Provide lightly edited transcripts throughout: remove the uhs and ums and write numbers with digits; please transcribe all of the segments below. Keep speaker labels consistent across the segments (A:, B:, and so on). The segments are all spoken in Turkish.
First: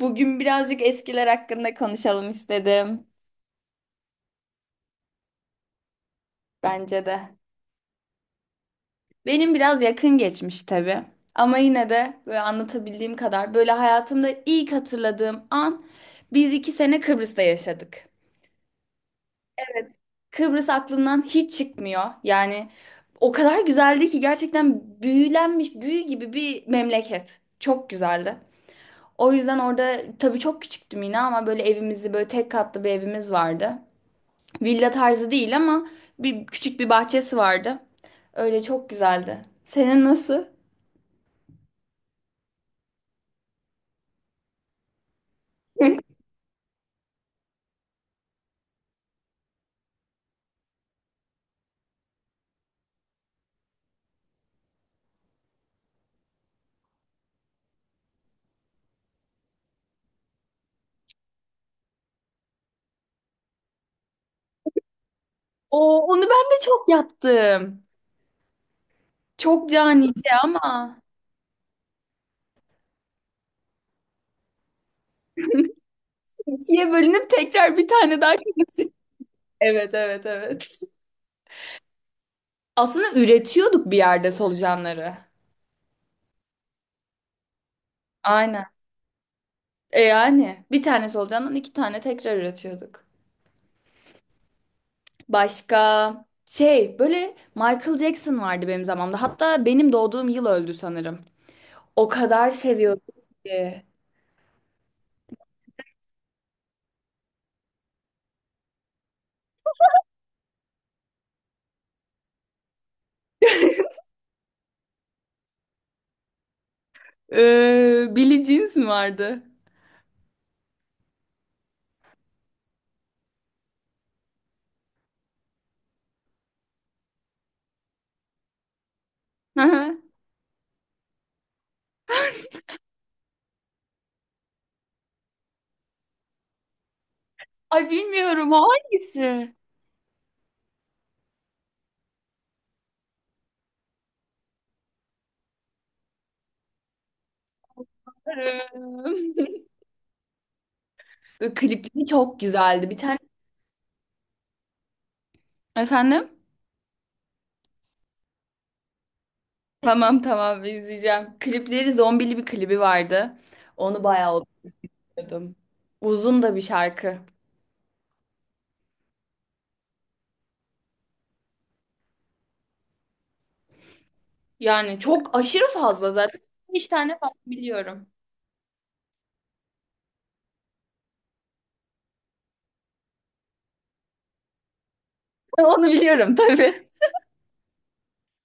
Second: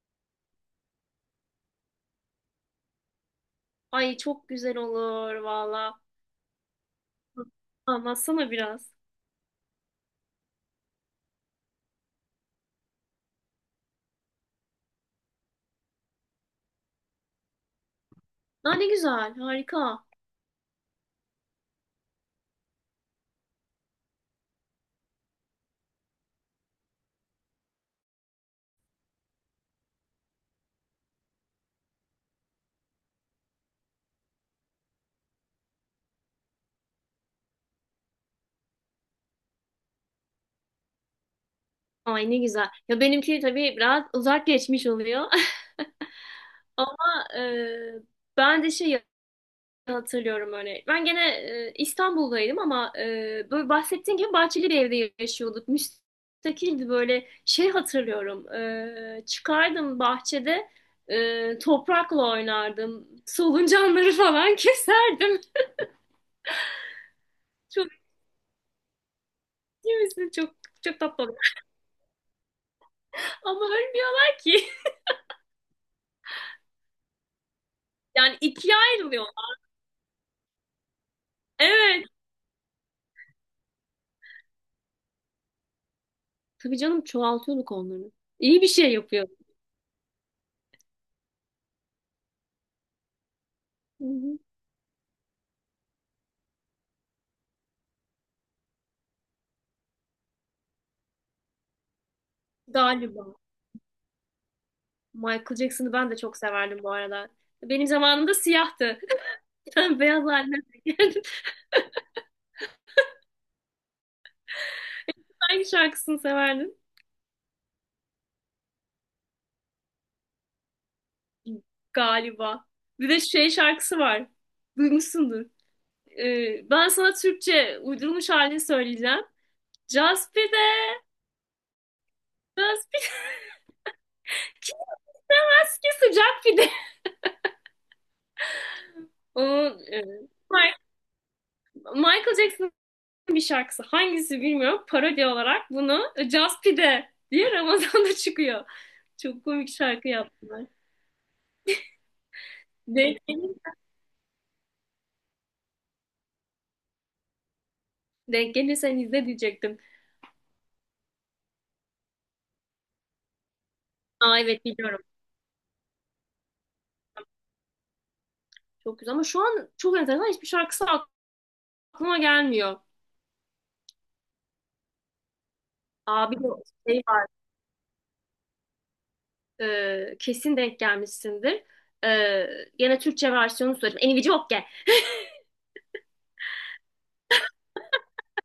A: Bugün birazcık eskiler hakkında konuşalım istedim.
B: Ay çok güzel olur valla.
A: Bence de.
B: Anlatsana biraz.
A: Benim biraz yakın geçmiş tabii. Ama yine de böyle anlatabildiğim kadar böyle hayatımda ilk hatırladığım an biz 2 sene Kıbrıs'ta yaşadık.
B: Aa, ne güzel,
A: Evet.
B: harika.
A: Kıbrıs aklımdan hiç çıkmıyor. Yani o kadar güzeldi ki gerçekten büyülenmiş büyü gibi bir memleket. Çok güzeldi. O yüzden orada tabii çok küçüktüm yine ama böyle evimizi böyle tek katlı bir evimiz vardı. Villa tarzı değil ama bir küçük bir bahçesi vardı. Öyle çok güzeldi. Senin nasıl?
B: Ay ne güzel. Ya benimki tabii biraz uzak geçmiş oluyor. Ama ben de şey hatırlıyorum öyle. Ben gene İstanbul'daydım ama böyle bahsettiğin gibi bahçeli bir evde yaşıyorduk. Müstakildi böyle şey hatırlıyorum. Çıkardım bahçede toprakla oynardım. Soluncanları falan keserdim.
A: Oo, onu ben de çok yaptım.
B: Çok
A: Çok canice
B: Kimisi çok
A: ama.
B: çok tatlı oluyor. Ama ölmüyorlar ki.
A: İkiye bölünüp tekrar bir tane daha
B: Yani ikiye
A: kırmızı.
B: ayrılıyor.
A: Evet, evet, evet.
B: Evet.
A: Aslında üretiyorduk bir yerde solucanları.
B: Tabii canım çoğaltıyorduk onları. İyi
A: Aynen.
B: bir şey yapıyor.
A: E yani bir tane solucandan iki tane tekrar üretiyorduk.
B: Hı hı.
A: Başka şey böyle Michael Jackson vardı benim zamanımda. Hatta benim doğduğum yıl öldü sanırım. O kadar seviyordum
B: Galiba.
A: ki.
B: Michael Jackson'ı ben de çok severdim bu arada. Benim zamanımda siyahtı. Sen beyaz haline geldim. Hangi şarkısını severdin?
A: Billie Jeans mi vardı?
B: Galiba. Bir de şey şarkısı var. Duymuşsundur. Ben sana Türkçe uydurulmuş halini söyleyeceğim.
A: Hı hı.
B: Just pide, just pide. Keski sıcak pide.
A: Ay bilmiyorum o hangisi?
B: Onun Michael Jackson'ın bir şarkısı, hangisi bilmiyorum, parodi olarak bunu Just Pide diye Ramazan'da çıkıyor. Çok
A: Bilmiyorum.
B: komik şarkı yaptılar.
A: Böyle klipleri çok güzeldi. Bir tane
B: Denk,
A: efendim?
B: denk gelirsen izle diyecektim.
A: Tamam, tamam, izleyeceğim. Klipleri zombili bir klibi vardı. Onu bayağı
B: Aa, evet biliyorum.
A: okuyordum. Uzun da bir şarkı.
B: Çok güzel ama şu an çok enteresan hiçbir şarkısı aklıma gelmiyor.
A: Yani çok aşırı fazla
B: Abi
A: zaten.
B: bir de
A: Beş
B: şey
A: tane
B: var.
A: falan biliyorum.
B: Kesin denk gelmişsindir. E, Gene Türkçe versiyonu söyleyeyim. Eni Viciokge.
A: Onu biliyorum tabii.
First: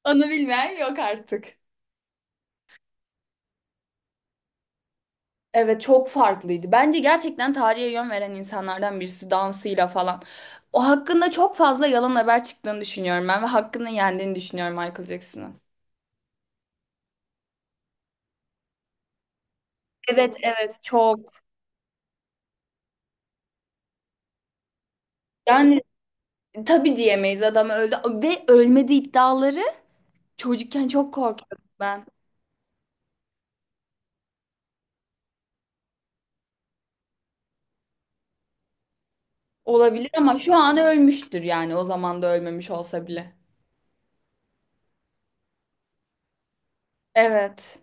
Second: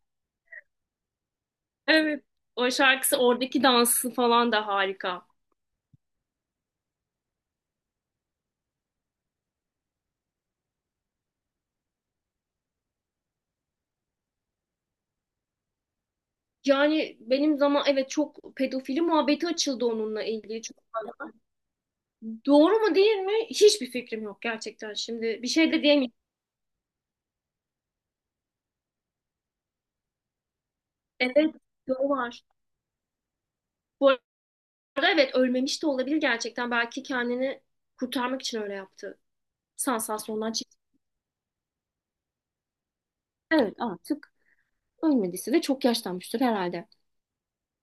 A: Onu bilmeyen yok artık.
B: Evet. O şarkısı, oradaki dansı falan da harika.
A: Evet çok farklıydı. Bence gerçekten tarihe yön veren insanlardan birisi dansıyla falan. O hakkında çok fazla yalan haber çıktığını düşünüyorum ben ve hakkını yendiğini düşünüyorum Michael Jackson'ın.
B: Yani benim zaman evet çok pedofili muhabbeti açıldı onunla
A: Evet,
B: ilgili. Çok,
A: evet, çok.
B: doğru mu değil mi? Hiçbir fikrim yok gerçekten şimdi. Bir şey
A: Yani
B: de diyemeyim.
A: tabii diyemeyiz adam öldü ve ölmedi iddiaları çocukken çok
B: Evet
A: korkuyordum ben.
B: doğru var. Bu arada evet, ölmemiş de olabilir gerçekten. Belki kendini kurtarmak için öyle yaptı.
A: Olabilir ama
B: Sansasyondan
A: şu an
B: çıktı.
A: ölmüştür yani o zaman da ölmemiş olsa bile.
B: Evet, artık ölmediyse de çok yaşlanmıştır herhalde.
A: Evet.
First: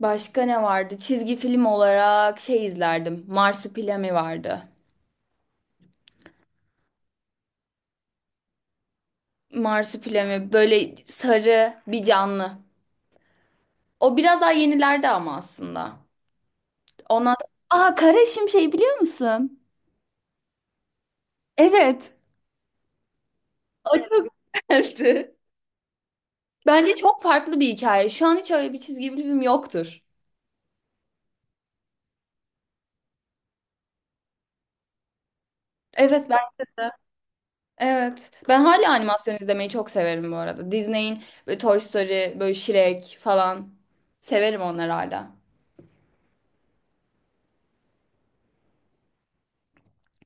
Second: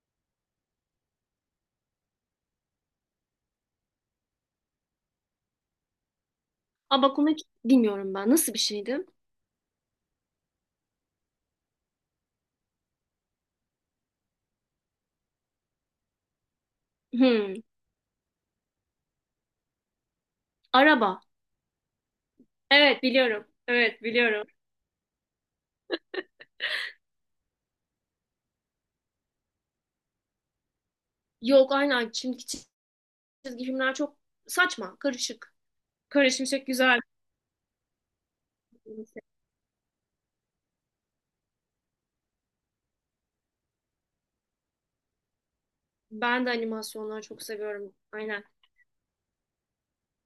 A: Başka ne vardı? Çizgi film olarak şey izlerdim. Marsupilami vardı.
B: Ama bak, hiç bilmiyorum ben. Nasıl bir şeydi?
A: Marsupilami böyle sarı bir canlı. O biraz daha yenilerde ama aslında. Ondan
B: Hmm,
A: sonra... Aa, kara şimşeği biliyor musun?
B: Araba.
A: Evet.
B: Evet biliyorum.
A: O
B: Evet
A: çok
B: biliyorum.
A: güzeldi. Bence çok farklı bir hikaye. Şu an hiç öyle bir çizgi film yoktur.
B: Yok aynen. Şimdiki çizgi filmler çok saçma, karışık.
A: Evet ben
B: Karışmışlık güzel.
A: evet. Ben hala animasyon izlemeyi çok severim bu arada. Disney'in böyle Toy Story, böyle Shrek falan severim onları hala.
B: Ben de animasyonları çok seviyorum. Aynen.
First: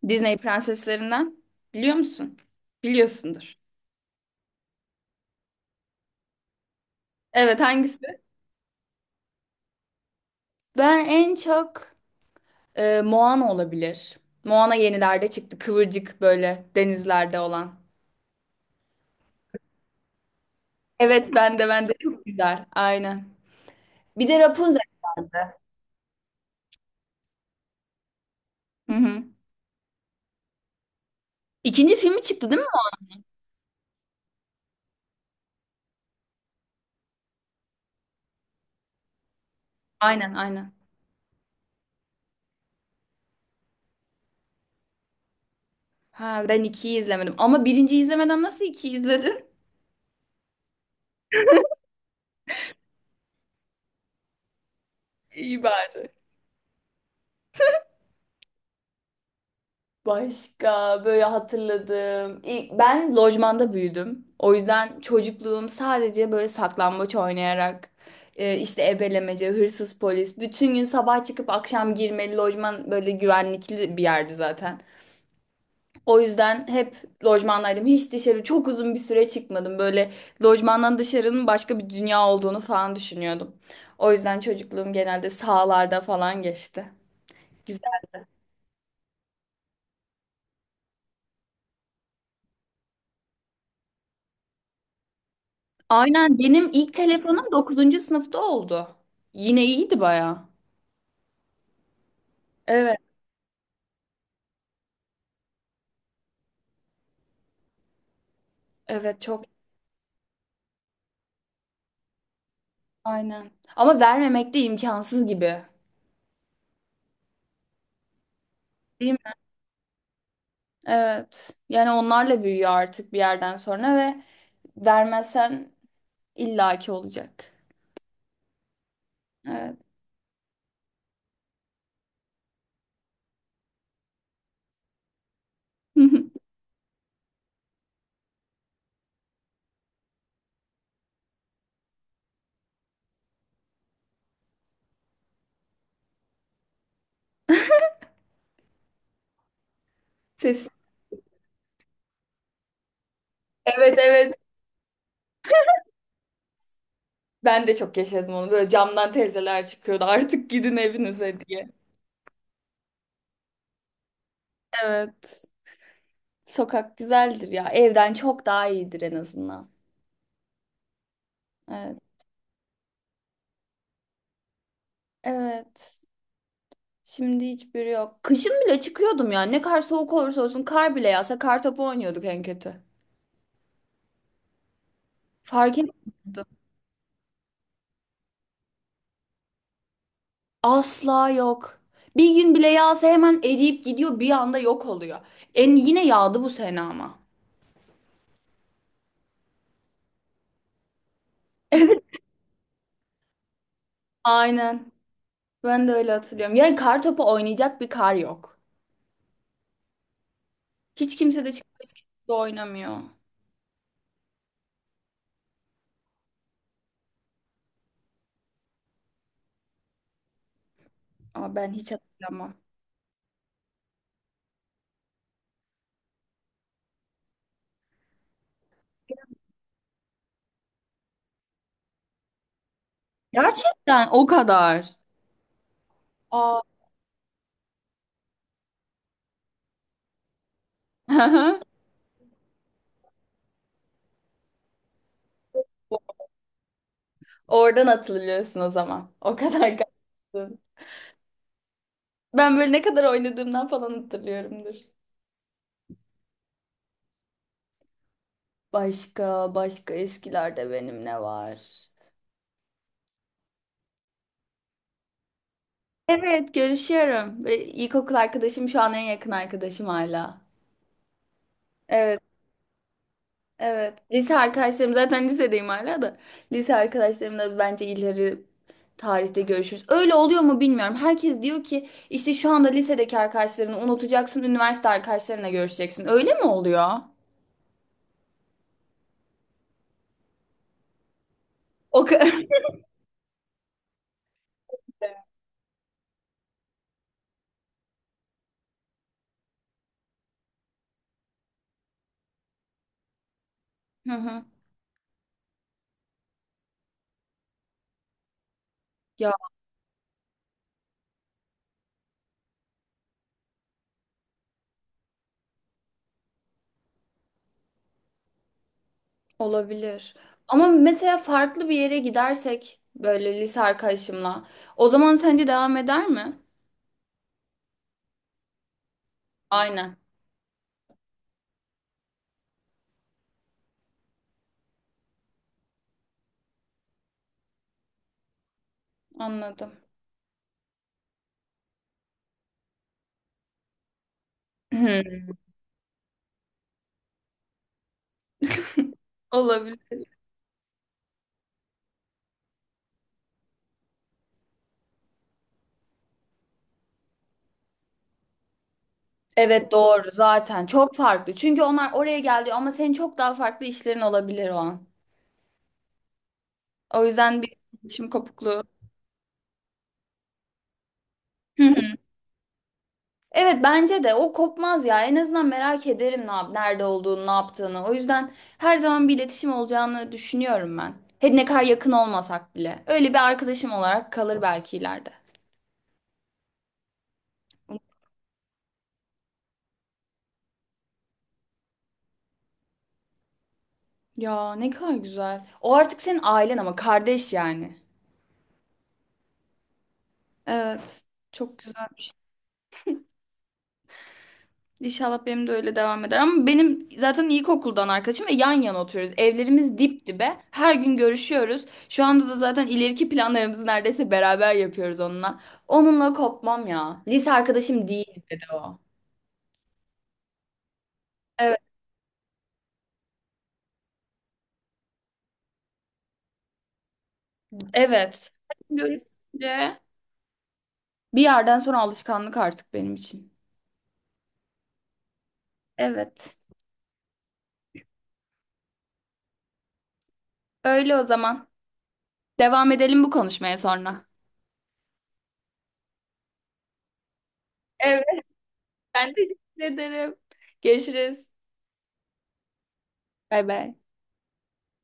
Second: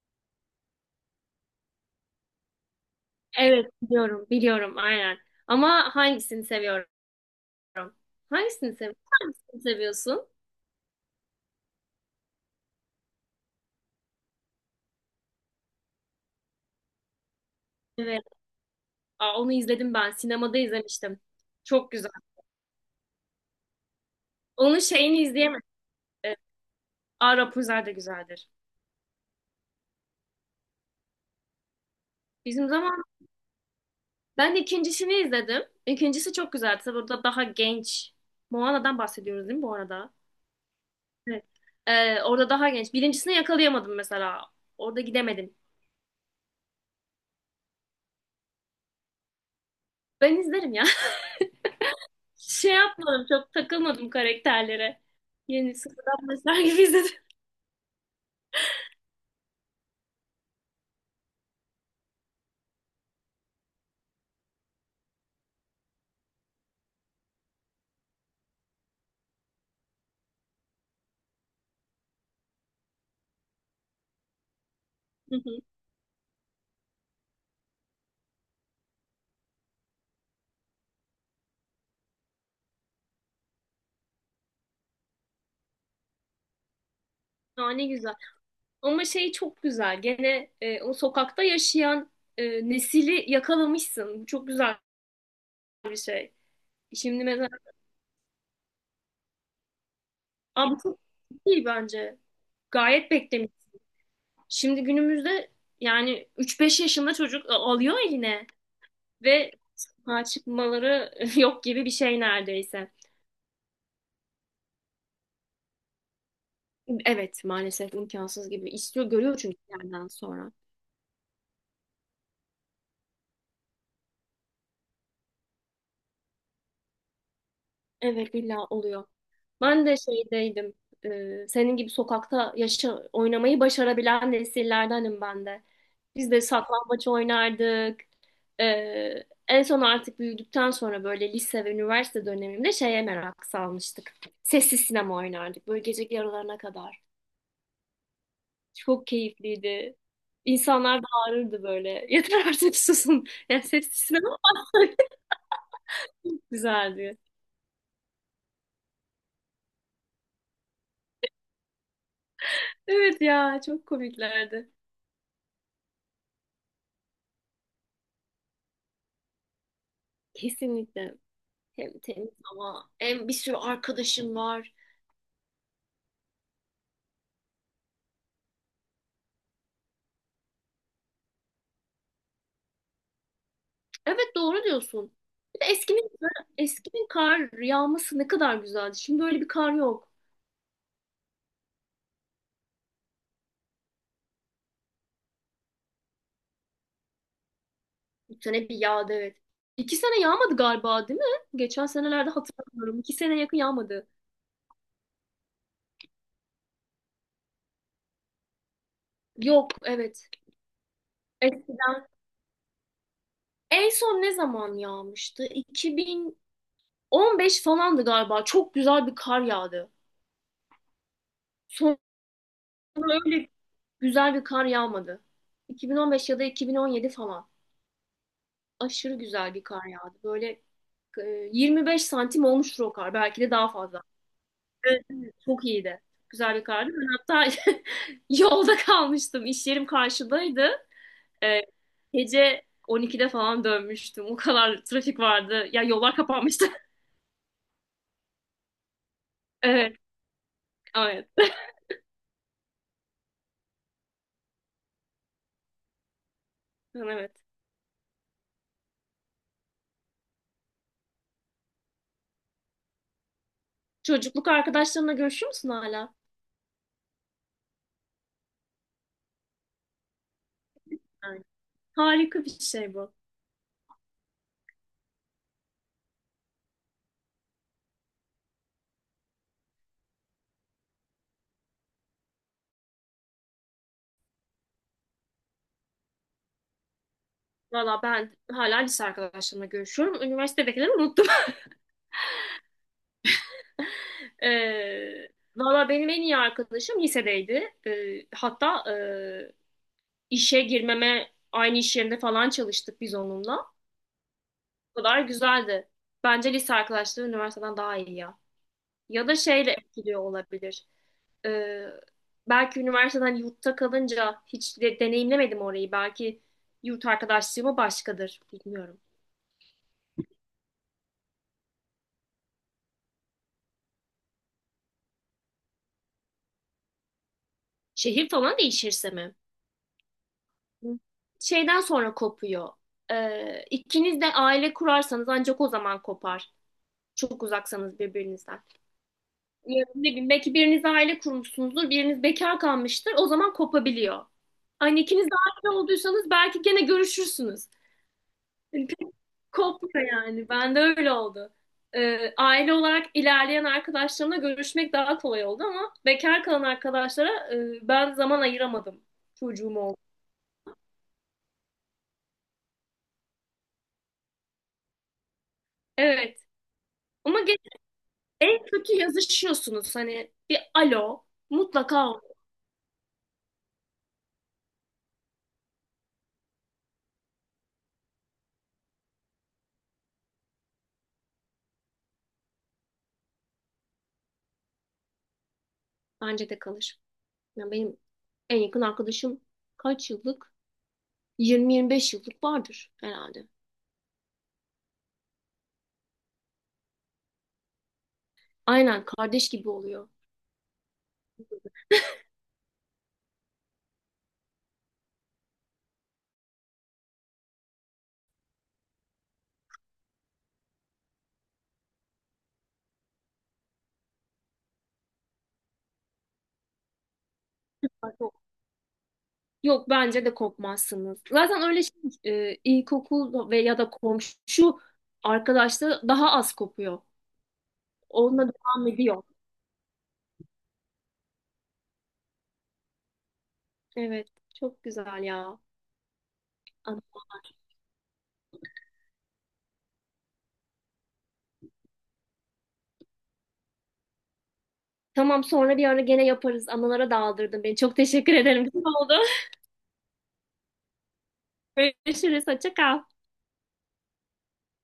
A: Disney prenseslerinden biliyor musun? Biliyorsundur.
B: Evet biliyorum. Biliyorum aynen. Ama hangisini seviyorum?
A: Evet, hangisi?
B: Hangisini seviyorsun? Hangisini seviyorsun?
A: Ben en çok Moana olabilir. Moana yenilerde çıktı. Kıvırcık böyle denizlerde olan.
B: Evet. Aa, onu izledim ben. Sinemada izlemiştim.
A: Evet ben de ben
B: Çok
A: de
B: güzel.
A: çok güzel. Aynen. Bir de
B: Onun
A: Rapunzel.
B: şeyini izleyemedim. Ee, Aa, Rapunzel de güzeldir.
A: Hı hı. İkinci filmi çıktı değil mi?
B: Bizim zaman ben ikincisini izledim. İkincisi çok güzeldi. Tabii orada daha genç. Moana'dan bahsediyoruz değil mi bu arada?
A: Aynen, aynen.
B: Evet. Orada daha genç. Birincisini yakalayamadım mesela. Orada gidemedim.
A: Ha ben ikiyi izlemedim. Ama birinciyi izlemeden nasıl ikiyi izledin?
B: Ben izlerim ya. Şey yapmadım, çok takılmadım karakterlere.
A: İyi
B: Yeni
A: bari.
B: sıfırdan başlar gibi izledim.
A: Başka böyle hatırladığım. Ben lojmanda büyüdüm. O yüzden çocukluğum sadece böyle saklambaç oynayarak işte ebelemece, hırsız polis. Bütün gün sabah çıkıp akşam girmeli lojman böyle güvenlikli bir yerdi zaten.
B: Hı hı.
A: O yüzden hep lojmandaydım. Hiç dışarı çok uzun bir süre çıkmadım. Böyle lojmandan dışarının başka bir dünya olduğunu falan düşünüyordum. O yüzden çocukluğum genelde sahalarda falan geçti.
B: Aa, ne güzel. Ama şey çok güzel. Gene o sokakta yaşayan nesili yakalamışsın. Bu çok güzel bir şey.
A: Aynen benim ilk
B: Şimdi
A: telefonum
B: mesela.
A: 9. sınıfta oldu. Yine iyiydi baya.
B: Aa, bu çok iyi bence.
A: Evet,
B: Gayet beklemiş. Şimdi günümüzde yani üç beş yaşında çocuk alıyor eline
A: evet, çok
B: ve sokağa çıkmaları yok gibi bir şey neredeyse.
A: aynen. Ama vermemek de imkansız gibi.
B: Evet maalesef imkansız gibi. İstiyor,
A: Değil mi?
B: görüyor çünkü bir yerden sonra.
A: Evet. Yani onlarla büyüyor artık bir yerden sonra ve vermezsen illaki olacak.
B: Evet, illa oluyor.
A: Evet.
B: Ben de şeydeydim. Senin gibi sokakta yaşa, oynamayı başarabilen nesillerdenim ben de. Biz de saklambaç oynardık. E, En son artık büyüdükten sonra böyle lise ve üniversite dönemimde şeye merak salmıştık. Sessiz sinema oynardık böyle gece yarılarına kadar. Çok keyifliydi.
A: Ses.
B: İnsanlar bağırırdı böyle. Yeter artık, susun. Yani sessiz
A: Evet, evet.
B: sinema güzeldi.
A: Ben de çok yaşadım onu. Böyle camdan teyzeler çıkıyordu. Artık gidin evinize diye.
B: Evet ya, çok komiklerdi.
A: Evet. Sokak güzeldir ya. Evden çok daha iyidir en azından.
B: Kesinlikle.
A: Evet.
B: Hem temiz hava hem bir sürü arkadaşım var.
A: Evet. Şimdi hiçbiri yok. Kışın bile çıkıyordum ya. Ne kadar soğuk olursa olsun kar bile yağsa kar topu oynuyorduk en kötü.
B: Evet doğru diyorsun. Bir de
A: Fark
B: eskinin,
A: etmiyordu.
B: eskinin kar yağması ne kadar güzeldi. Şimdi öyle bir kar yok.
A: Asla yok. Bir gün bile yağsa hemen eriyip gidiyor bir anda yok oluyor. En yine yağdı bu sene ama.
B: Bir sene bir yağdı evet. İki sene yağmadı galiba değil mi? Geçen senelerde hatırlamıyorum. İki sene yakın yağmadı.
A: Aynen. Ben de öyle hatırlıyorum. Yani kar topu oynayacak bir kar yok.
B: Yok evet.
A: Hiç kimse de çıkıp eski
B: Eskiden.
A: gibi oynamıyor.
B: En son ne zaman yağmıştı? 2015 falandı galiba. Çok güzel bir kar yağdı.
A: Aa, ben hiç
B: Sonra
A: hatırlamam.
B: öyle güzel bir kar yağmadı. 2015 ya da 2017 falan. Aşırı güzel bir kar yağdı. Böyle e, 25 santim olmuştur o kar. Belki de daha fazla.
A: Gerçekten o kadar.
B: Evet, evet. Çok iyiydi. Güzel
A: Aa.
B: bir kardı. Ben hatta yolda kalmıştım. İş yerim karşıdaydı. E, Gece 12'de falan dönmüştüm. O kadar trafik vardı. Ya, yollar kapanmıştı.
A: Oradan hatırlıyorsun o zaman. O kadar
B: Evet,
A: kalsın.
B: evet.
A: Ben böyle ne kadar oynadığımdan falan hatırlıyorumdur.
B: Evet.
A: Başka eskilerde benim ne var?
B: Çocukluk arkadaşlarınla görüşüyor musun hala?
A: Evet, görüşüyorum. Ve İlkokul arkadaşım şu an en yakın arkadaşım hala.
B: Aynen.
A: Evet,
B: Harika bir şey bu.
A: evet. Lise arkadaşlarım zaten lisedeyim hala da. Lise arkadaşlarımla bence ileri tarihte görüşürüz. Öyle oluyor mu bilmiyorum. Herkes diyor ki işte şu anda lisedeki arkadaşlarını unutacaksın, üniversite arkadaşlarına görüşeceksin. Öyle mi oluyor?
B: Valla ben hala lise arkadaşlarımla görüşüyorum. Üniversitedekileri unuttum.
A: O kadar.
B: Ee, Valla benim en iyi arkadaşım lisedeydi. Hatta işe girmeme aynı iş yerinde falan çalıştık biz onunla.
A: Hı hı.
B: O kadar güzeldi. Bence lise arkadaşları üniversiteden daha iyi ya. Ya
A: Ya.
B: da şeyle etkiliyor olabilir. Ee, Belki üniversiteden, yurtta kalınca hiç deneyimlemedim orayı. Belki yurt arkadaşlığıma başkadır. Bilmiyorum.
A: Olabilir. Ama mesela farklı bir yere gidersek böyle lise arkadaşımla o zaman sence devam eder mi?
B: Şehir falan değişirse mi?
A: Aynen.
B: Şeyden sonra kopuyor. İkiniz de aile kurarsanız ancak o zaman kopar. Çok uzaksanız birbirinizden.
A: Anladım.
B: Ya, ne bileyim, belki biriniz aile kurmuşsunuzdur, biriniz bekar kalmıştır. O zaman kopabiliyor. Hani ikiniz de aile olduysanız belki gene görüşürsünüz. Yani pek
A: Olabilir.
B: kopmuyor yani. Ben de öyle oldu. Aile olarak ilerleyen arkadaşlarımla görüşmek daha kolay oldu ama bekar kalan arkadaşlara ben zaman ayıramadım.
A: Evet
B: Çocuğum oldu.
A: doğru zaten çok farklı. Çünkü onlar oraya geldi ama senin çok daha farklı işlerin olabilir o an.
B: Evet.
A: O
B: Ama
A: yüzden bir iletişim
B: en
A: kopukluğu.
B: kötü yazışıyorsunuz. Hani bir alo mutlaka olur.
A: Evet bence de o kopmaz ya. En azından merak ederim ne yap nerede olduğunu, ne yaptığını. O yüzden her zaman bir iletişim olacağını düşünüyorum ben. Hadi ne kadar yakın olmasak bile. Öyle bir arkadaşım olarak kalır belki ileride.
B: Bence de kalır. Yani benim en yakın arkadaşım kaç yıllık? 20-25 yıllık vardır herhalde.
A: Ya ne kadar güzel. O artık senin ailen ama kardeş yani.
B: Aynen, kardeş gibi oluyor.
A: Evet. Çok güzel. İnşallah benim de öyle devam eder. Ama benim zaten ilkokuldan arkadaşım ve yan yana oturuyoruz. Evlerimiz dip dibe. Her gün görüşüyoruz. Şu anda da zaten ileriki planlarımızı neredeyse beraber yapıyoruz onunla. Onunla kopmam ya. Lise arkadaşım değil
B: Yok,
A: dedi o.
B: yok, bence de kopmazsınız.
A: Evet,
B: Zaten öyle şey, ilkokul ve ya da komşu arkadaşlığı daha az kopuyor.
A: evet.
B: Onunla devam ediyor.
A: Görüşünce bir yerden sonra alışkanlık artık benim için.
B: Evet, çok güzel ya.
A: Evet.
B: An-
A: Öyle o zaman. Devam edelim bu konuşmaya sonra.
B: Tamam, sonra bir ara gene yaparız. Anılara daldırdın beni. Çok
A: Evet,
B: teşekkür ederim. Güzel
A: ben
B: oldu.
A: teşekkür ederim. Görüşürüz.
B: Görüşürüz. Hoşça kal.
A: Bay bay.